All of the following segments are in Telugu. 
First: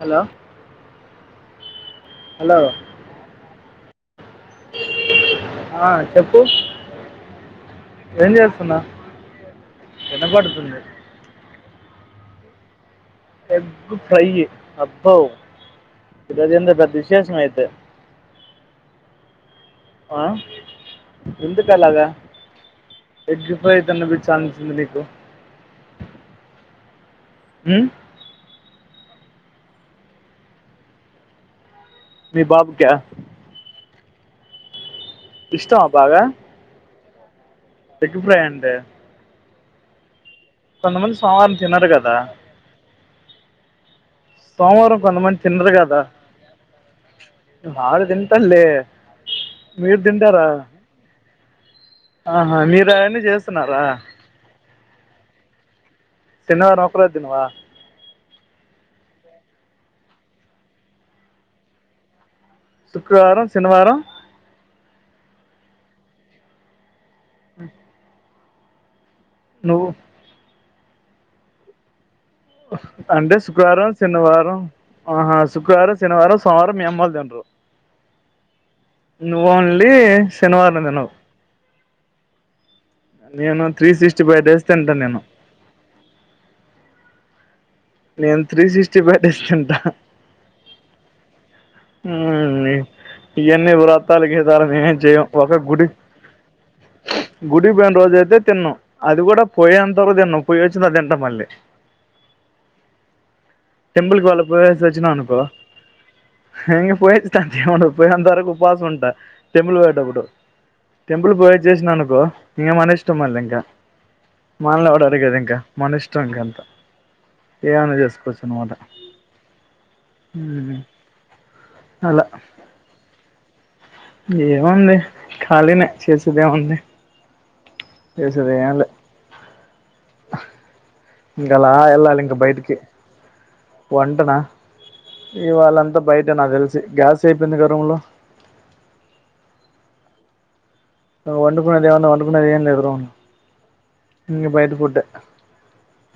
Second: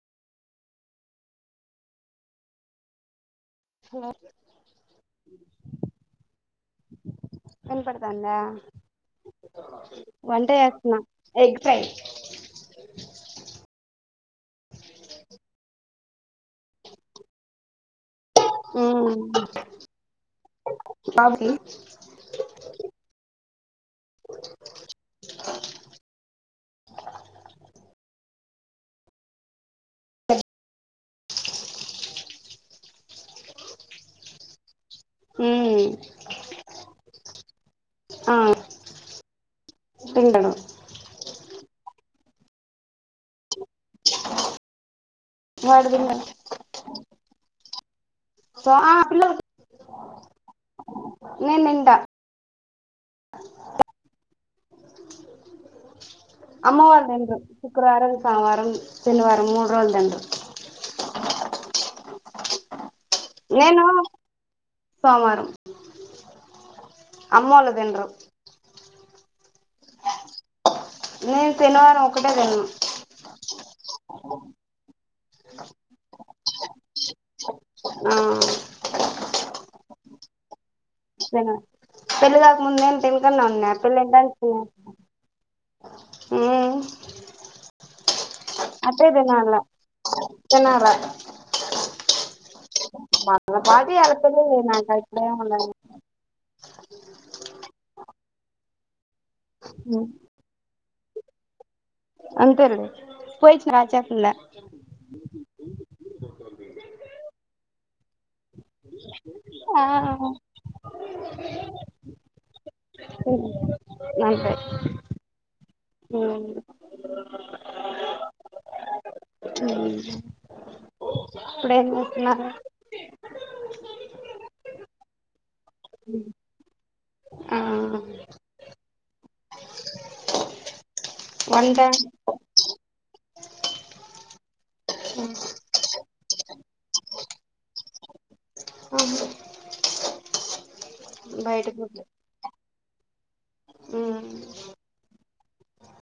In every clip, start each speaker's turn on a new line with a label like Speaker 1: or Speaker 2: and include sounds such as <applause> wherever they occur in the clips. Speaker 1: హలో హలో
Speaker 2: హలో
Speaker 1: ఆ చెప్పు ఏం
Speaker 2: వినపడతాందా
Speaker 1: చేస్తున్నా
Speaker 2: వంట
Speaker 1: వినపడుతుంది
Speaker 2: చేస్తున్నా ఎగ్ ఫ్రై
Speaker 1: ఎగ్ ఫ్రై అబ్బో గదేంతో పెద్ద విశేషమ అయితే
Speaker 2: ఉమ్
Speaker 1: ఆ ఎందుకలాగా ఎగ్ ఫ్రై తినపిచ్చాసింది నీకు ఉమ్ మీ బాబు క్యా
Speaker 2: మ్మ్
Speaker 1: ఇష్టమా బాగ
Speaker 2: ఆ
Speaker 1: అంటే
Speaker 2: తింటడు
Speaker 1: కొంతమంది సోమవారం తినరు కదా సోమవారం కొంతమంది తిన్రు
Speaker 2: వాడు
Speaker 1: కదా
Speaker 2: తినడు
Speaker 1: ఆరు తిం తింటాడ్లె
Speaker 2: సో
Speaker 1: మీరు తింటార
Speaker 2: నేన్ తింటా
Speaker 1: ఆహ మీరు అవన్నీ చేస్తున్నారా
Speaker 2: అమ్మ
Speaker 1: శనివారం
Speaker 2: వాళ్ల
Speaker 1: ఒకరోజు
Speaker 2: దాంట్ల
Speaker 1: తినవా
Speaker 2: శుక్రవారం, సోమవారం, శనివారం మూడు రోజలు తింటం
Speaker 1: శుక్రవారం
Speaker 2: నేను
Speaker 1: శనివారం
Speaker 2: సోమవారం అమ్మ వాళ్ళు తినరు
Speaker 1: నువ్వు
Speaker 2: నేను శనివారం ఒకటే తిన్ను
Speaker 1: అంటే శుక్రవారం, శనివారం ఆహా శుక్రవారం, శనివారం, సోమవారం మీ అమ్మోలు తినరు.
Speaker 2: ఆ
Speaker 1: నువ్ ఓన్లీ శనివారం తినవు
Speaker 2: తిన పెళ్ళి కాక ముందు నేను తింటూనే
Speaker 1: నేను
Speaker 2: ఉన్నా,
Speaker 1: త్రీ
Speaker 2: పెళ్లి ఐన
Speaker 1: సిక్స్టీ
Speaker 2: తర్వాత
Speaker 1: ఫైవ్
Speaker 2: తిన
Speaker 1: డేస్ తింటా నేను
Speaker 2: ఉమ్
Speaker 1: నేను త్రీ సిక్స్టీ ఫై డేస్ తింటా.
Speaker 2: తినాల
Speaker 1: ఉమ్ ఇ
Speaker 2: వాళ్ళ
Speaker 1: ఇయన్నీ
Speaker 2: పాటికి వాళ్ళ
Speaker 1: వ్రత్తాలు
Speaker 2: పెళ్లిళ్లు
Speaker 1: గితాలు
Speaker 2: నాకా
Speaker 1: మేమేం చెయం,
Speaker 2: ఇప్పుడేం
Speaker 1: ఒక
Speaker 2: ఉండదు
Speaker 1: గుడి గుడి పోయిన రోజు అయితే తిన్నం, అది కూడా పోయేంతగ తిన్నం పోయ వచ్చిన తింటా మళ్ళీ
Speaker 2: అంతే లే పోయిచ్చిన
Speaker 1: టెంపుల్ కి
Speaker 2: రాచేతుందా
Speaker 1: వాళ్ళు పోయేసి వచ్చిన అనుకో, ఇంగ పోయి వచ్చేటట్టు ఏం ఉండదు పోయినంత వరకు ఉపాసం ఉంటా టెంపుల్
Speaker 2: ఆ
Speaker 1: పోయేటప్పుడు టెంపుల్ పోయచ్చేసినా అనుకో, ఇంగ మన ఇష్టం మళ్ళీ ఇంకా
Speaker 2: నంటే
Speaker 1: గది ఇంకా మన ఇష్టం ఇంకంత ఏమన్నా చేసుకోవచ్చు అన్నమాట, ఉమ్
Speaker 2: ఇప్పుడేం
Speaker 1: అలా
Speaker 2: చేస్తున్నార్
Speaker 1: ఏముంది ఖాళీనే చేసేదేముంది.
Speaker 2: ఆ
Speaker 1: చేసిది ఏం లే ఇంకలా
Speaker 2: వంట
Speaker 1: ఎళ్ళాలి ఇంక బయటికి, వంటనా? ఇవాళ్ళంతా బయట నా తెలిసి, గ్యాస్ అయిపోయింది గ రూమ్ లో
Speaker 2: అవును
Speaker 1: నువ్ వండుకొనిది
Speaker 2: ఫుడ్
Speaker 1: ఏవన్నా వండుకునేది ఏం లేదు బ్రో ఇంగ బయటి ఫుడ్డే,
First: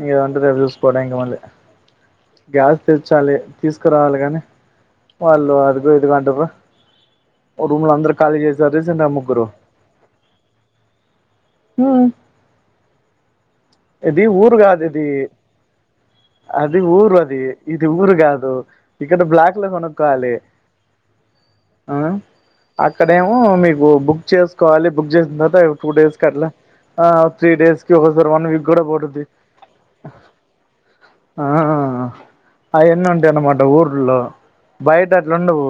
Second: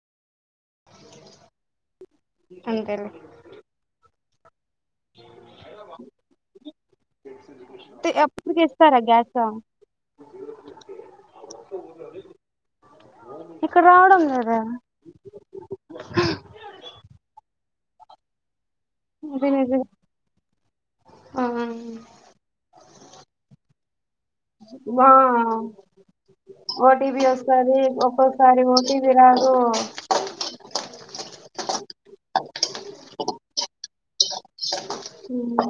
Speaker 1: ఇగ వంట రేపు చూస్కో టైముకి మళ్ళీ గ్యాస్
Speaker 2: అంతేలే
Speaker 1: తెచ్చాలి తీసుకురావాలి గని వాళ్ళు అదిగో ఇదుగో అంటరు, రూమ్ లో అందరు ఖాళీ చేసారు రీసెంట్ గ ముగ్గురు.
Speaker 2: ఊడి అగు
Speaker 1: ఉమ్
Speaker 2: అక్క రావడం
Speaker 1: ఊరు
Speaker 2: లేదా?
Speaker 1: కాదు ఇది అది ఊరు అది, ఇది ఊరు గాదు. ఇక్కడ బ్లాక్ లో
Speaker 2: అదేనేది
Speaker 1: కొనుక్కోవాలి,
Speaker 2: ఆ
Speaker 1: ఆ అక్కడేమో మీ భూ బు బుక్ చేసుకోవాలి,
Speaker 2: ఆ
Speaker 1: బుక్ చేసిన తర్వాత టూ డేస్ కి అట్లా, ఆ
Speaker 2: ఓటీపీ
Speaker 1: త్రీ
Speaker 2: వస్తది
Speaker 1: డేస్ కి ఒకసారి వన్ వీ
Speaker 2: ఒక్కోసారి ఓటీపీ
Speaker 1: పట్టుద్ది
Speaker 2: రాదు
Speaker 1: ఆ అయన్నివుంటయన్నమాట ఊరూళ్ళో. బయట అట్లుండవు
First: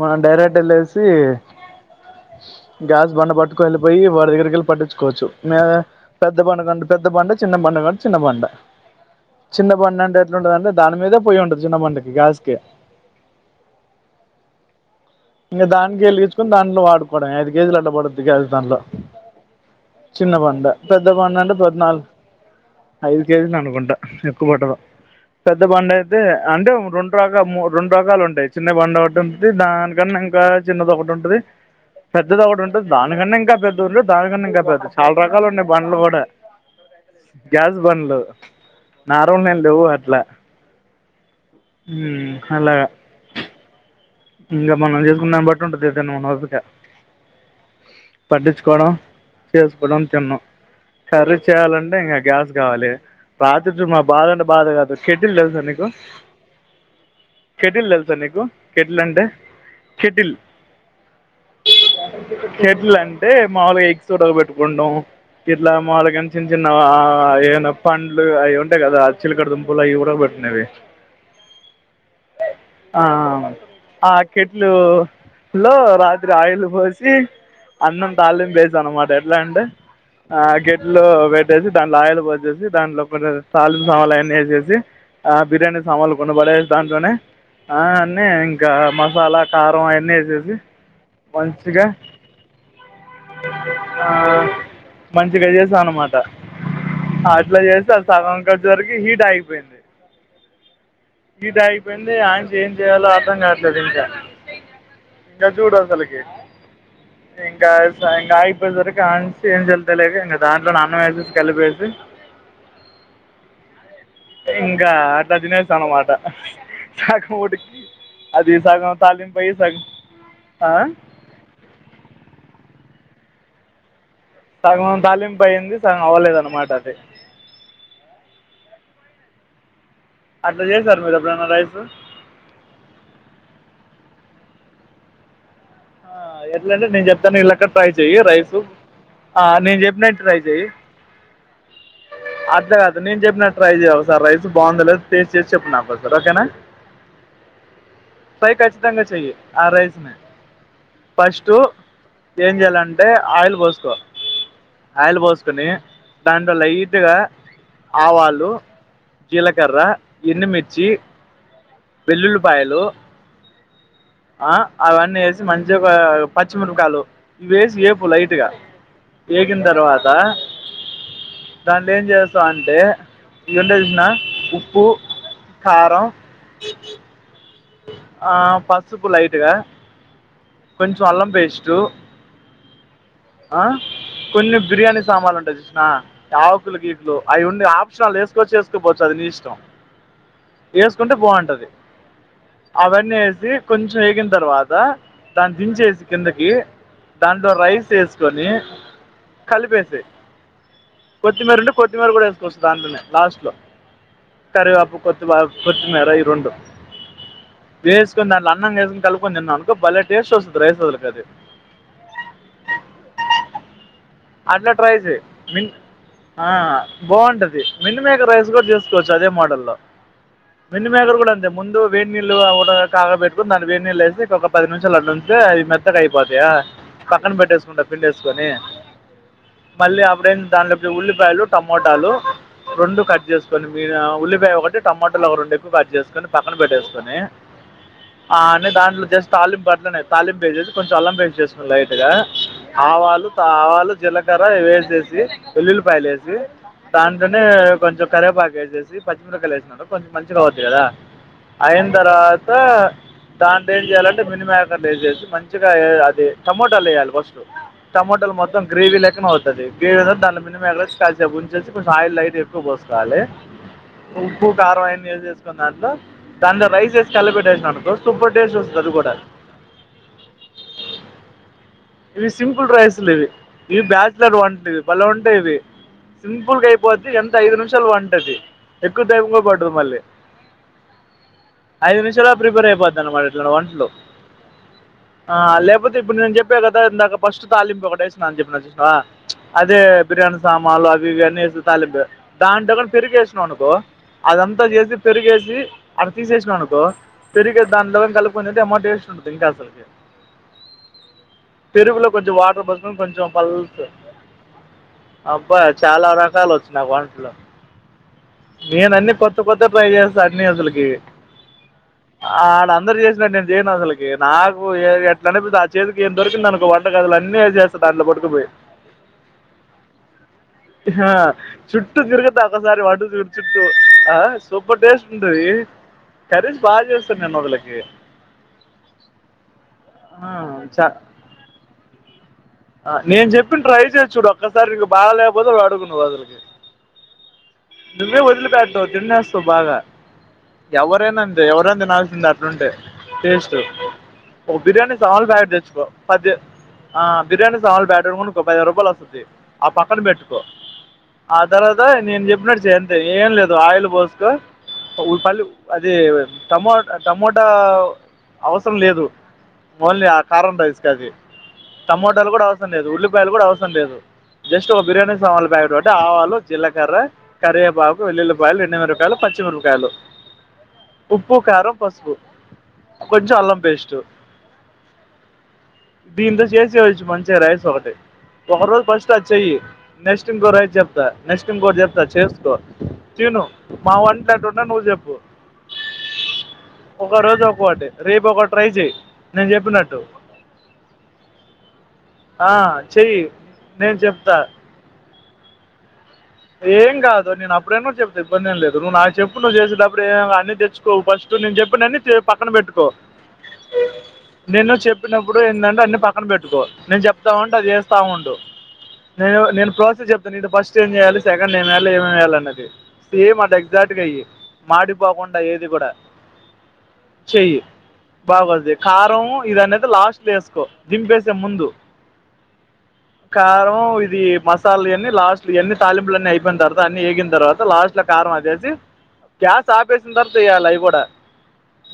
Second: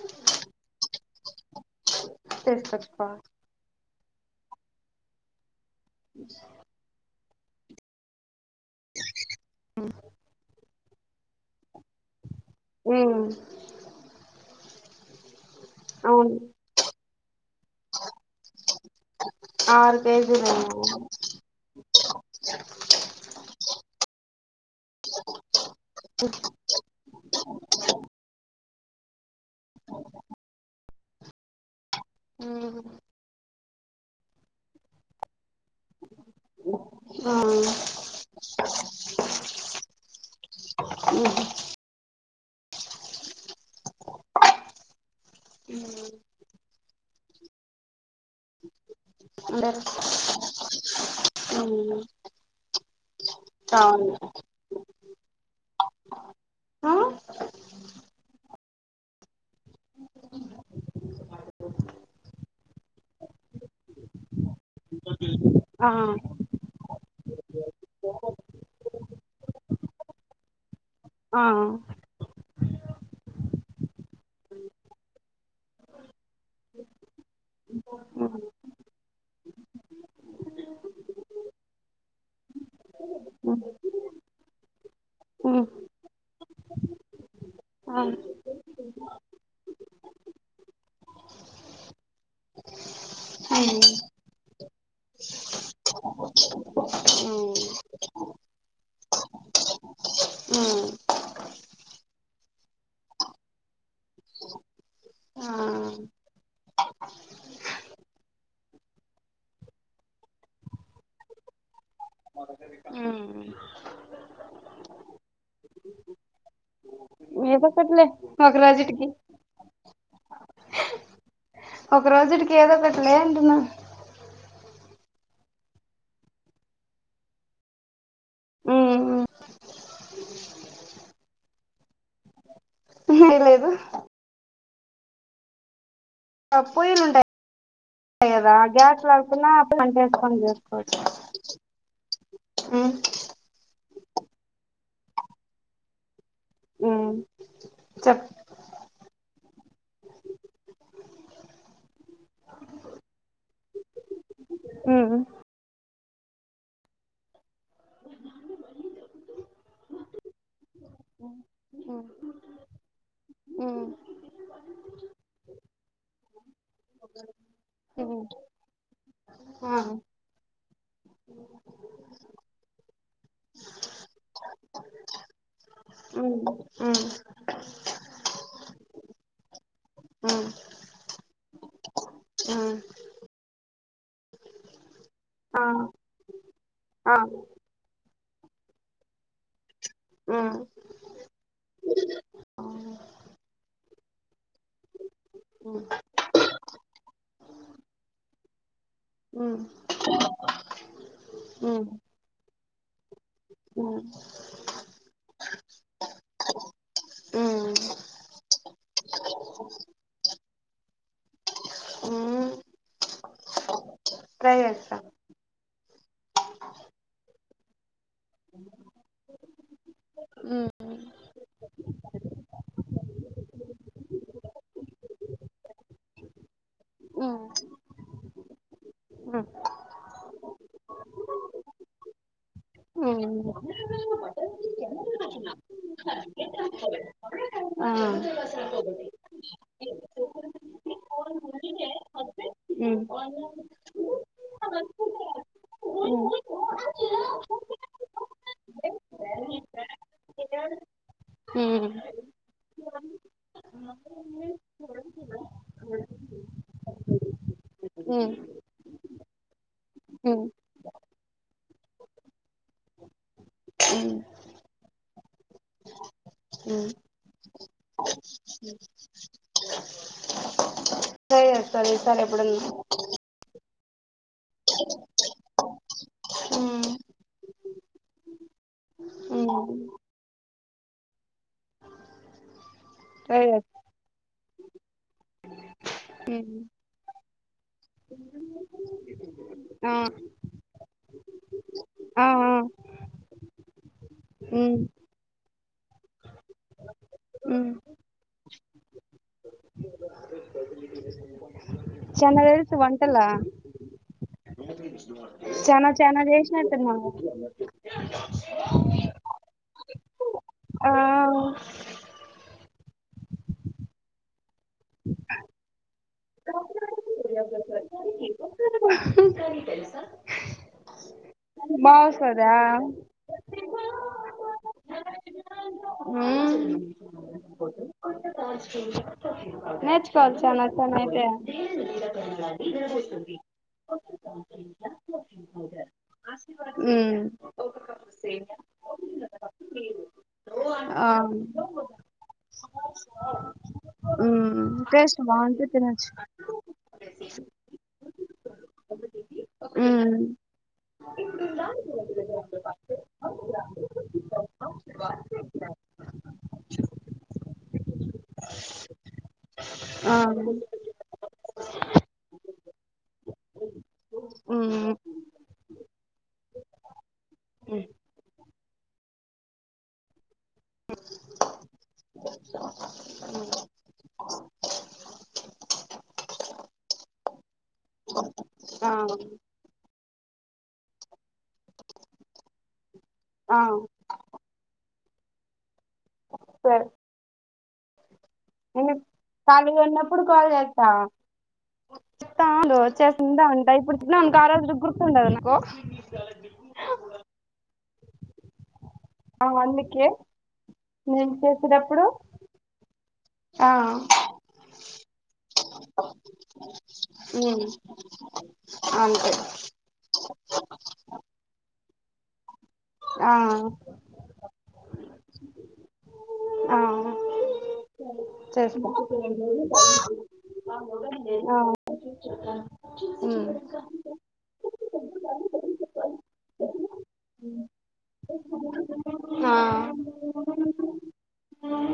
Speaker 1: మనం డైరెక్ట్ ఎళ్లేసి గ్యాస్
Speaker 2: తీసుకొచ్చుకోవాలి
Speaker 1: బండ పట్ వెళ్ళిపోయి వాడి దగ్గరికి వెళ్ళి పట్టించుకోచ్చు మెం పెద్ద బండుగని పెద్ద బండ చిన్న బండ కావాలంటే చిన్న బండ చిన్న బండ అంటే ఎట్లుంటందింటే దాని మీద పోయి ఉంటది చిన్న బండకి దా ఒకే ఇంక దానికె
Speaker 2: అవును
Speaker 1: వెలిగించుకొని దాంట్లో వాడు <unintelligible> ఐదు కేజీలన్నా పడుద్ది గానీ దాంట్లో
Speaker 2: ఆరు
Speaker 1: చిన్న
Speaker 2: కేజీలు
Speaker 1: బండ
Speaker 2: <unintelligible>
Speaker 1: పెద్ద బండ అంటే పద్నాలుగు ఐదు కేజీలు అనుకుంట ఎక్కువ బట్టదు పెద్ద బండ అయితే అంటే ఓ రెండు రకా ము రెండు రకాలుంటాయ్ చిన్న బండు ఒకటి దానికన్నా ఇంకా చిన్నది ఒకటి ఉంటది పెద్దదొకటి
Speaker 2: ఏదో
Speaker 1: ఉంటుంది <unintelligible> <unintelligible> పెద్దగున్న దానికన్నా ఇంకా పెద్దవి చాలా రకాలు ఉన్నాయి బండ్లు కూడ గ్యాస్ బండ్లు నా అరుండ్లో లేవు అట్ల
Speaker 2: <inaudible>
Speaker 1: మ్ము అలా ఇంక మనం చేసుకున్నదాన్ని బట్టి ఉంటది <unintelligible> పట్టిచ్చుకోవడం చేసుకోవడం తిన్నం కర్రీ చేయాలంటే ఇంగ గ్యాస్ కవాలి <unintelligible> మా బాధ అంటే బాధ కాదు కేటిల్ తెలుసా నీకు కేటిల్ తెలుసా నీకు కెటిల్ అంటే కెటిల్ కేటిలు అంటే మాముూలుగా ఎగ్స్ ఉడకబెట్టుకుంటం ఇట్ల మాములుగా చిన్నా ఏయిన పండ్లు అవి ఉంటాయి కదా చిలకడ దుంపలు అవి ఉడకబెట్టుకునేవి
Speaker 2: ఆ
Speaker 1: ఆ ఆ ఆ కెట్లు లో రాత్రి ఆయిల్ బోసి అన్నం తాలీంపు చేశా అన్నమాట ఎట్లా అంటే ఆ కెట్లో పెట్టేసి దాంట్లో ఆయలు పోసేసి దాంట్లో తాలింపు సామాన్లు అన్నీ వేసేసి ఆ బిర్యాని సామాన్లు కొన్నీ బడేది దాట్లోనే ఆ అన్నీ ఇంక మసాలా కారం అయాన్నీ ఎసేసి మంచిగ ఆ మంచిగా చేస అనమాట అట్లా చేస్తే ఆ సగం కాస్చెకి హీట్ ఆగిపోయింది
Speaker 2: ఉమ్
Speaker 1: హిట్ ఆగిపోయింది అణిచి ఏం చేయాలో అర్థం గాట్లేదు ఇంకా ఇంక చూడు అసలకి ఇంగా <unintelligible> ఆగిపోయిన సరికి ఎంజేద్ధం తెలిక ఇంగ దాట్లోనే అన్నం వేసేసి కలిపేసి
Speaker 2: హు
Speaker 1: ఇంక అట్ట తినేస అన్నమాట చాక్ ఒడి
Speaker 2: ఒకటిలే
Speaker 1: అది
Speaker 2: ఒక
Speaker 1: సగం
Speaker 2: రోజుటికి
Speaker 1: తాలింపై సగం ఆ
Speaker 2: ఒక రోజుడికి ఏదో ఒకటిలే అంటున్న
Speaker 1: సగం తాలింపైంది అయింది సగం అవ్వలేదన్నమాట అది
Speaker 2: ఉ
Speaker 1: అట్ల చేసార మీరేప్పుడైనా రైసూ
Speaker 2: <unintelligible>
Speaker 1: ఆ ఎట్లంటే
Speaker 2: పొయ్యిలు
Speaker 1: నేను
Speaker 2: ఉంటాయి
Speaker 1: చెప్తాను ఎల్లక్కడ ట్రై చేయి
Speaker 2: కదా
Speaker 1: రైసు
Speaker 2: గ్యాస్
Speaker 1: ఆ
Speaker 2: లేకుండా
Speaker 1: నేను
Speaker 2: వంట
Speaker 1: చెప్పినట్టు ట్రై
Speaker 2: వేసుకొని
Speaker 1: చైయ్యి
Speaker 2: చేసుకోవచ్చు
Speaker 1: <unintelligible> నేను చె <unintelligible> ట్రై చెయ్ ఒక సారి రైస్ బాగుందొ లేదు టేస్ట్ చేసి చెప్పు నాకు ఒకసారి ఓకేనా
Speaker 2: ఉమ్. చెప్పు
Speaker 1: కచ్చితంగా చెయ్యి ఆ రైస్ నీ ఫస్టు ఏం చేయ్యలంటే ఆయిల్ పోస్కో
Speaker 2: ఉమ్.
Speaker 1: ఆయిల్ పోస్ కొని దాంట్లో లైట్ గా ఆవాలు, జీలకర్ర, ఎండుమిర్చి వెల్లుల్లిపాయలు
Speaker 2: ఉమ్.
Speaker 1: ఆ అవన్నీ వేసి మంచిగా ఒక పచ్చిమిరపకాయలు ఇవి వేసి వేపు
Speaker 2: ఉమ్.
Speaker 1: లైట్ గా ఏగిన్
Speaker 2: ఆ.
Speaker 1: తర్వాత దాన్నేం చేస్తావంటే ఇవంటే చేసిన ఉప్పు, కారం ఇ ఆ పసుపు లైట్ గా
Speaker 2: ఉమ్
Speaker 1: కొంచెం అల్లం పేస్ట్టు
Speaker 2: ఆ
Speaker 1: ఆ కొన్ని బిర్యానీ సామాన్లు ఉంటాయ్ చూస్నా ఆకులు గీకులు అవి ఉండి ఆక్ ఎక్స్ట్రాల్ వేస్కోవచ్చు వేసుకోపోవచ్చు అది నీ ఇష్టం వేస్ కుంటే బాగుంటది అవన్నీ వేసి కొంచెం వేగిన్ తర్వాత్ దా దాని
Speaker 2: ట్రై
Speaker 1: దించేసి కిందకి దాంట్లో రైస్ ఏస్కొని కలిపేసే కొత్తిమీర ఉంటే కొత్తిమీర కూడా వేసుకోవచ్చు దాంట్లోనే లాస్ట్లో కరివవేపు కొత్తిమీ కొత్తిమేర ఈ రెండు వేస్కొని దాంట్లో అన్నం వేసుకొని కలుకొని తిన్నావ్ అనుకో భలే టేస్ట్ వస్తది రైసోల్లకు అది అట్లా ట్రై
Speaker 2: చేస్తా
Speaker 1: చెయ్ మిన్ ఆ బాగుంటది మిన్ మేక ప్రైస్ కూడా చేస్కోవచ్చు అదే మోడల్లో మిన్ మేకర్ కూడా అంతే ముందు వేడి నీళ్లు ఒ ఉడ కాగా పెట్కుని దాని వేడి నీళ్లు వేసి ఒక పది నిమిషాలు అట్ల ఉంచి అది మెత్ మెత్తగా అయిపోద్ది ఆ పక్కన పెట్టేసుకుంటా పిండి వేస్కొని మళ్ళీ అప్పుడేం దాంట్లో కి ఉల్లిపాయలు, టమోటాలు రెండు కట్ చేసుకొని మీ ఉల్లిపాయ ఒకటి టమాటోలు ఒక రెండు ఎక్కువ కట్ చేసుకొని పక్కన పెట్టేసుకొని ఆ అన్నీ దాంట్లో చేస్ తాలిప్ అట్లనే తాలింప్ పేసేసి కొంచెం అల్లం పేస్ట్ ఏస్కొని లైట్ గా ఆవాలు, ఆవాలు జీలకర్ర వేసేసి వెల్లుల్లిపాయల్లు వేసి దాంట్లోనే కొంచెం కరవేపాక వేసేసి పచ్చిమిరకాయలు వేసినాడు కొంచెం మంచిగా అవుద్ది కదా ఐన్ తర్వాత దాంట్లో ఏం చేయ్యాలంటే మిని మేకర్లు వేసేసి మంచిగా ఏ అది టమోటాలు వేయాలి ఫస్ట్
Speaker 2: ఉ
Speaker 1: టమోటాలు మొత్తం గ్రేవీలెక్కన అవుతది గ్రేవీ దాని మినిమేకర్ ఏసి కాలిసేపు ఉంచేసి కొంచెం ఆయిల్ అయితే ఎక్కువ పోసుకోవాలి ఉప్పు, కారం అవన్నీ వేసేస్కున్నాక దాంట్లో రైసె ఏస్ కల పెట్టేసిండు అనుకో సూపర్ టేస్ట్ వస్తది అది కూడా
Speaker 2: ట్రై చేస్తారు ఈసారి
Speaker 1: ఇవి
Speaker 2: ఎప్పుడన్నా
Speaker 1: సింపుల్ రైస్లు ఇవి ఇవి బ్యాచిలర్ వంట లివి బలే ఉంటాయి ఇవి సింపుల్ గా అయిపోద్ది ఎంత ఐదు నిమిషాలు వంటది ఎక్కువ టైమ్ కూడా పట్టదు మళ్ళీ ఐదు నిమిషాల్లో ప్రిపేర్ అయిపోతన్నమాట
Speaker 2: ట్రై
Speaker 1: ఇట్లాంటి
Speaker 2: చేస్తా
Speaker 1: వంట్లు ఆ లేకపోతే ఇప్పుడు నేను చెప్పా కదా ఇందాక ఫస్ట్ తాలింపు ఒకటి ఏస్ చెప్పిన చూస్నావా ప్చ్ అదే
Speaker 2: ఆ
Speaker 1: బిర్యానీ సామాన్లు అవి ఇవి అన్నీ వేసి తాలింప్
Speaker 2: ఆ ఆ
Speaker 1: దాంట్లో కూడా పెరుగు ఏసినావ్ అనుకో అదంతా చేసి పెరుగేసి అది తీసిసినావ్ అనుకో పెరిగ దాంట్లో వేస్కొన్ కలుపుకెని తింటే మ్మా టెస్ట్ ఉంటది ఇంకా అసలకి
Speaker 2: <unintelligible> ఫెసిలిటీ
Speaker 1: పెరుగు లో కొంచ వాటర్ పోసుకో కొంచెం పల్ అబ్బా
Speaker 2: చానా
Speaker 1: చాలా
Speaker 2: చానా
Speaker 1: రకాలు వచ్చు నాకు
Speaker 2: చేసినట్టున్నావు
Speaker 1: వంటలో నేనన్ని కొత్త కొత్త ట్రై చేస్తా అన్ని అసలుకి
Speaker 2: ఆ
Speaker 1: ఆ ఆడ అందరు చేసినడు నేను చేయను అసలుకి నాకు ఎట్ల అనేపిస్తే చే ఏం దొరికిందనుకో వంట గదిలో అన్నీ యేసెస్త ఆ చుట్టూ తిరుగుతా
Speaker 2: బావస్తదా
Speaker 1: ఒకసారి వాటు చరు చుట్టూ ఆ సూపర్ టేస్ట్ ఉంటది ఆ,
Speaker 2: నేర్చుకోవాలి చానా
Speaker 1: చా-
Speaker 2: సమయతే
Speaker 1: నేను చెప్పి ట్రై చేసి చూడు ఒక్కసారి నీకు బాగా లేకపోతే వాడుకున్నావు వాదులకి
Speaker 2: ఉ
Speaker 1: నువే వదిలి పెట్టావ్ తినేస్తవ్ బాగా
Speaker 2: ఆ
Speaker 1: ఎవరేనాంతే ఎవరేనా తినల్సింది అట్లుంటే టేస్ట్ ఓ
Speaker 2: ఉమ్
Speaker 1: బిర్యానీ
Speaker 2: టేస్ట్
Speaker 1: సామాన్ల ప్యాకెట్
Speaker 2: బాగుంటే
Speaker 1: తేచ్చుకో
Speaker 2: తినొచ్చు
Speaker 1: పది బిర్యానీ సామాలు బ్యాటర్ ఒకై ఐదు రూపాయలు వస్తుంది ఆ పక్కన
Speaker 2: ఉమ్
Speaker 1: పెట్టుకో ఆ తర్వాత నేను చెప్పినట్ చేయి అంతే ఏం లేదు ఆయిల్ పోసుకు పల్లి అది టమో టమోటా అవసరం లేదు ఓన్లీ ఆ కారం రైస్ కాది టమోటాలు కూడా అవసర లేదు ఉలిపాయలు కూడా అవసం లేదు జస్ట్ ఒక
Speaker 2: ఉమ్
Speaker 1: బిర్యానీ సామళ్లు ప్యాకెట్ పటి ద్ద ఆవాలు జీలకర్ర కరవేపాకు వెల్లుల్లిపాయలు ఎండు మిరూపాకాయలు పచ్చిమిరూపాకాయలు ఉప్పు కారం పసుపు కొంచం అల్లం పేస్ట్ బీమ్ ద చేజ్ చ్చు మంచిగా రైస్ ఒకటి ఒక రోజు
Speaker 2: ఆ
Speaker 1: ఫస్ట్ అది చేయి నెక్స్ట్ ఇంకో రైస్ చెప్తా నెక్స్ట్ ఇంకోటి చెప్తా చేసుకో తిను
Speaker 2: ఆ
Speaker 1: మా వంటలుంటంటే నువ్వు చెప్పు
Speaker 2: సరే
Speaker 1: ఒక రోజు ఒక్కోటి రేపు ఒకటి ట్రై చెయి
Speaker 2: నేను
Speaker 1: నేను
Speaker 2: ఖాళీగా
Speaker 1: చెప్పినట్టు
Speaker 2: ఉన్నప్పుడు కాల్
Speaker 1: ఆ
Speaker 2: చేస్తాండు
Speaker 1: చెయ్యి
Speaker 2: ఉంట
Speaker 1: నేను
Speaker 2: ఇప్పుడు తిన్న
Speaker 1: చెప్తా
Speaker 2: వనుకో ఆ రోజు గు తుండదనుకో
Speaker 1: ఏం కాదు నేను అప్పుడేన్నో చెప్తా ఇబ్బంది ఏం లేదు నువ్వు నాకు చెప్పు
Speaker 2: ఆ
Speaker 1: నువ్వు చేసేప్పుడు
Speaker 2: అందుకే
Speaker 1: ఏంలే అన్ని తెచ్చు ఫస్ట్ నేను చెప్పినన్ని పక్కన పెట్టుకో
Speaker 2: ఆ
Speaker 1: నేను చెప్పినప్పుడు ఏందాంటే అన్ని పక్కన పెట్టుకో నేను చెప్తా ఉంటే
Speaker 2: ఉమ్
Speaker 1: అది చేస్తా ఉండు
Speaker 2: అంతే
Speaker 1: నేను నేను ప్రాసెస్ చెప్తాను ఇటు ఫస్ట్ ఏం చేయాలి సెకండ్ ఏం చేయాలి ఏమేమియాలి అన్నది
Speaker 2: ఆ
Speaker 1: సేమ్ అది ఎగ్జాక్ట్గా అయి మాడిపోకుండా ఏది కూడా
Speaker 2: ఆ
Speaker 1: బాగుద్ది
Speaker 2: చేస్తా
Speaker 1: కారం ఇది అనేది లాస్ట్ లో వేసుకో దింపేసే ముందు
Speaker 2: ఆ
Speaker 1: కారం ఇది మస్ మసాలాలు ఈ యాన్నీ లాస్ట్ ఇయన్ని తాలీంపూలన్నీ అయినర్వాత అన్ని ఏగిం తర్వాత లాస్ట్ లో కారం ఆదేసి గ్యాస్ ఆపేసిన తర్వాత అవి కూడా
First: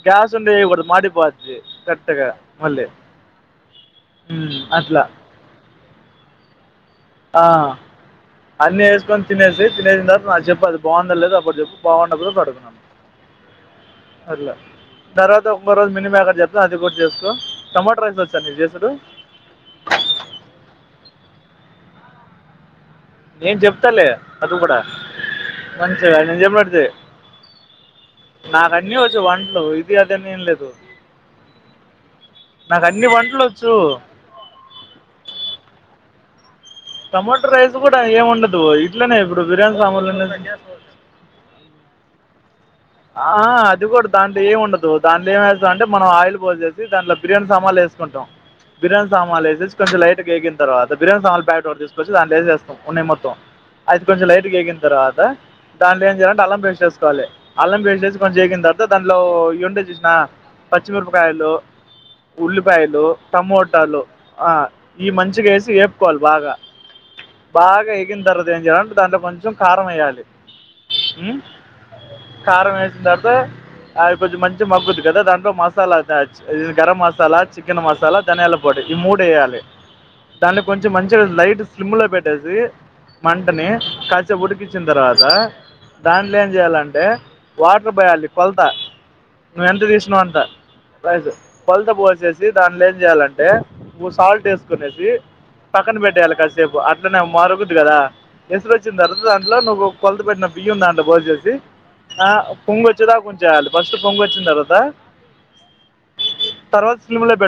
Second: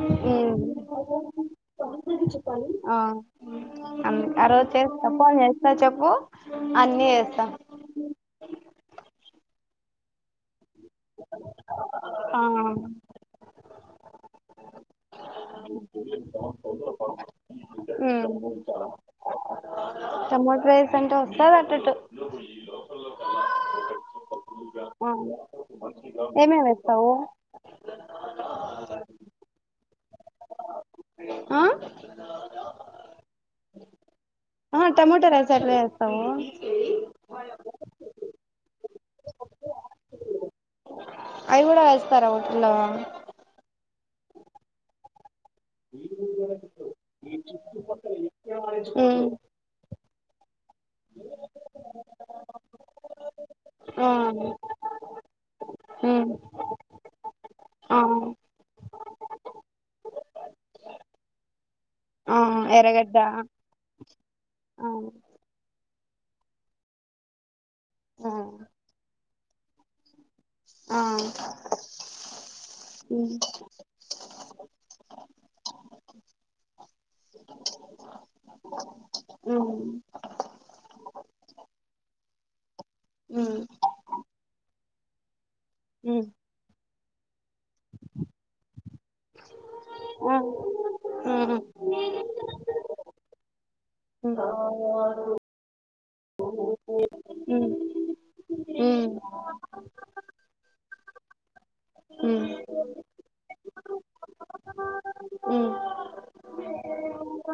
Speaker 1: గ్యాస్ ఉండేయకూడదు మాడి పోద్ది కెట్గా మల్లి
Speaker 2: అందు ఆ రోజు చేస్త ఫోన్ చేస్తా చెప్పు అన్ని
Speaker 1: ఆ అన్నీ వేసుకొని తినేసి తినేసిన తర్వాత నాకు చెప్పదు బాగుంద లేదు అప్పటి చెప్పు బాగుండప్పు
Speaker 2: ఆ
Speaker 1: పడుకున్నాను అట్లా తర్వాత ఒక రోజు మిలీమేకర్ చేప్త అది కూడా చేస్కో టమాటో రైస్ వచ్చా నీకు చేసుడు
Speaker 2: టమాటా రేస్ అంటే వస్తది అటట్టు
Speaker 1: నేను చెప్తాలే అది కూడా మంచి నేను
Speaker 2: ఏమేమి
Speaker 1: చెప్పలాడుతే
Speaker 2: వేస్తావు
Speaker 1: నాకు అన్నీ వచ్చు వంటలు ఇది అదని ఏం లేదు
Speaker 2: ఆ అ
Speaker 1: నాకు అన్ని వంటలు వచ్చు
Speaker 2: ఆ టమోటో రైస ఎలు వస్తావు
Speaker 1: టమాోటో రైస్ కూడా ఏమి ఉండదు ఇట్లనే ఇప్పుడు బిర్యానీ సామాన్లునే
Speaker 2: అవి కూడా వేస్తారా ఊటిల్లో
Speaker 1: అది కూడా దాంట్లో ఏముండదు దాంట్లో ఏంచేస్తారు అంటే మనం ఆయిల్ పోసేసి దాంట్లో బియానీ సమాలు వేసుకుంటాం కిరణ్ సమాలయ కొంచెం లైట్ గా వేగిన తర్వా బియాన్ల్ ప్యాట్ కూడా తీసుకొచ్చ దాలేేసేస్తా ఉన్నయి మొత్తం అయితే
Speaker 2: ఆ
Speaker 1: కొంచెం లైట్గా వేగిన తర్వాత దాంట్లో ఏం చేయాలంటే అల్లం పేస్ట్ వేసుకోవాలి అల్లం
Speaker 2: ఆ
Speaker 1: వేసేసి కొంచెం వేగిన తర్వాత దానిలో ఇవి ఉంటే చూసినవా పచ్చిమిరపకాయలు
Speaker 2: ఆ
Speaker 1: ఉల్లిపాయలు
Speaker 2: ఎర్రగడ్డ ఆ
Speaker 1: టమోట లు ఈ మంచిగా వేసి ఏప్పుకోవాలి బాగా బాగా ఎగిన
Speaker 2: ఆ
Speaker 1: తరుత ఏం చేయాలంటే దాంలో కొంచెం కారం వేయ్యాలి
Speaker 2: ఆ
Speaker 1: కారం వేసిన తర్వాత
Speaker 2: ఉమ్
Speaker 1: అది కొంచెం మంచి మగ్గుది కదా దాంట్లో మసాలా ఇ గరం మసాలా చికెన్ మసాలా దానియల పొడి ఈ మూడు వేయాలి
Speaker 2: ఉమ్
Speaker 1: దాన్ని కొంచెం మంచిగా లైట్ స్లిమ్ లో పెట్టేసి
Speaker 2: ఉమ్
Speaker 1: మంటని కాసేప్ ఉడికిచ్చిన తర్వాత
Speaker 2: ఉమ్
Speaker 1: దాంట్లో ఏం చెయాలంటే వాటర్ పోయాలి కొలత నువ్వ ఎంత తీసినవో
Speaker 2: ఆ
Speaker 1: అంత
Speaker 2: ఉమ్
Speaker 1: కిలత పోసేసి దాంట్లో ఏం చేయాలంటే నువ్వు
Speaker 2: ఉమ్
Speaker 1: సాల్ట్ వేసుకునేసి పక్కన పెట్టేయాలి కాసేపు అట్లానే
Speaker 2: ఉమ్
Speaker 1: మరుగుద్దు కదా ఎసురు వచ్చిన
Speaker 2: ఉమ్
Speaker 1: తర్వాత దాంట్లో నువ్వు కొలత పెట్న బియ్యం దాంట్లో పోసేసి ఆ
Speaker 2: ఉమ్
Speaker 1: పొంగ వచ్చేదాక ఉంచెయ్యాలి ఫస్ట్ పొంగ వచ్చిన తర్వాత
Speaker 2: ఉమ్.
Speaker 1: తర్వాత స్లిమ్ లో పేట్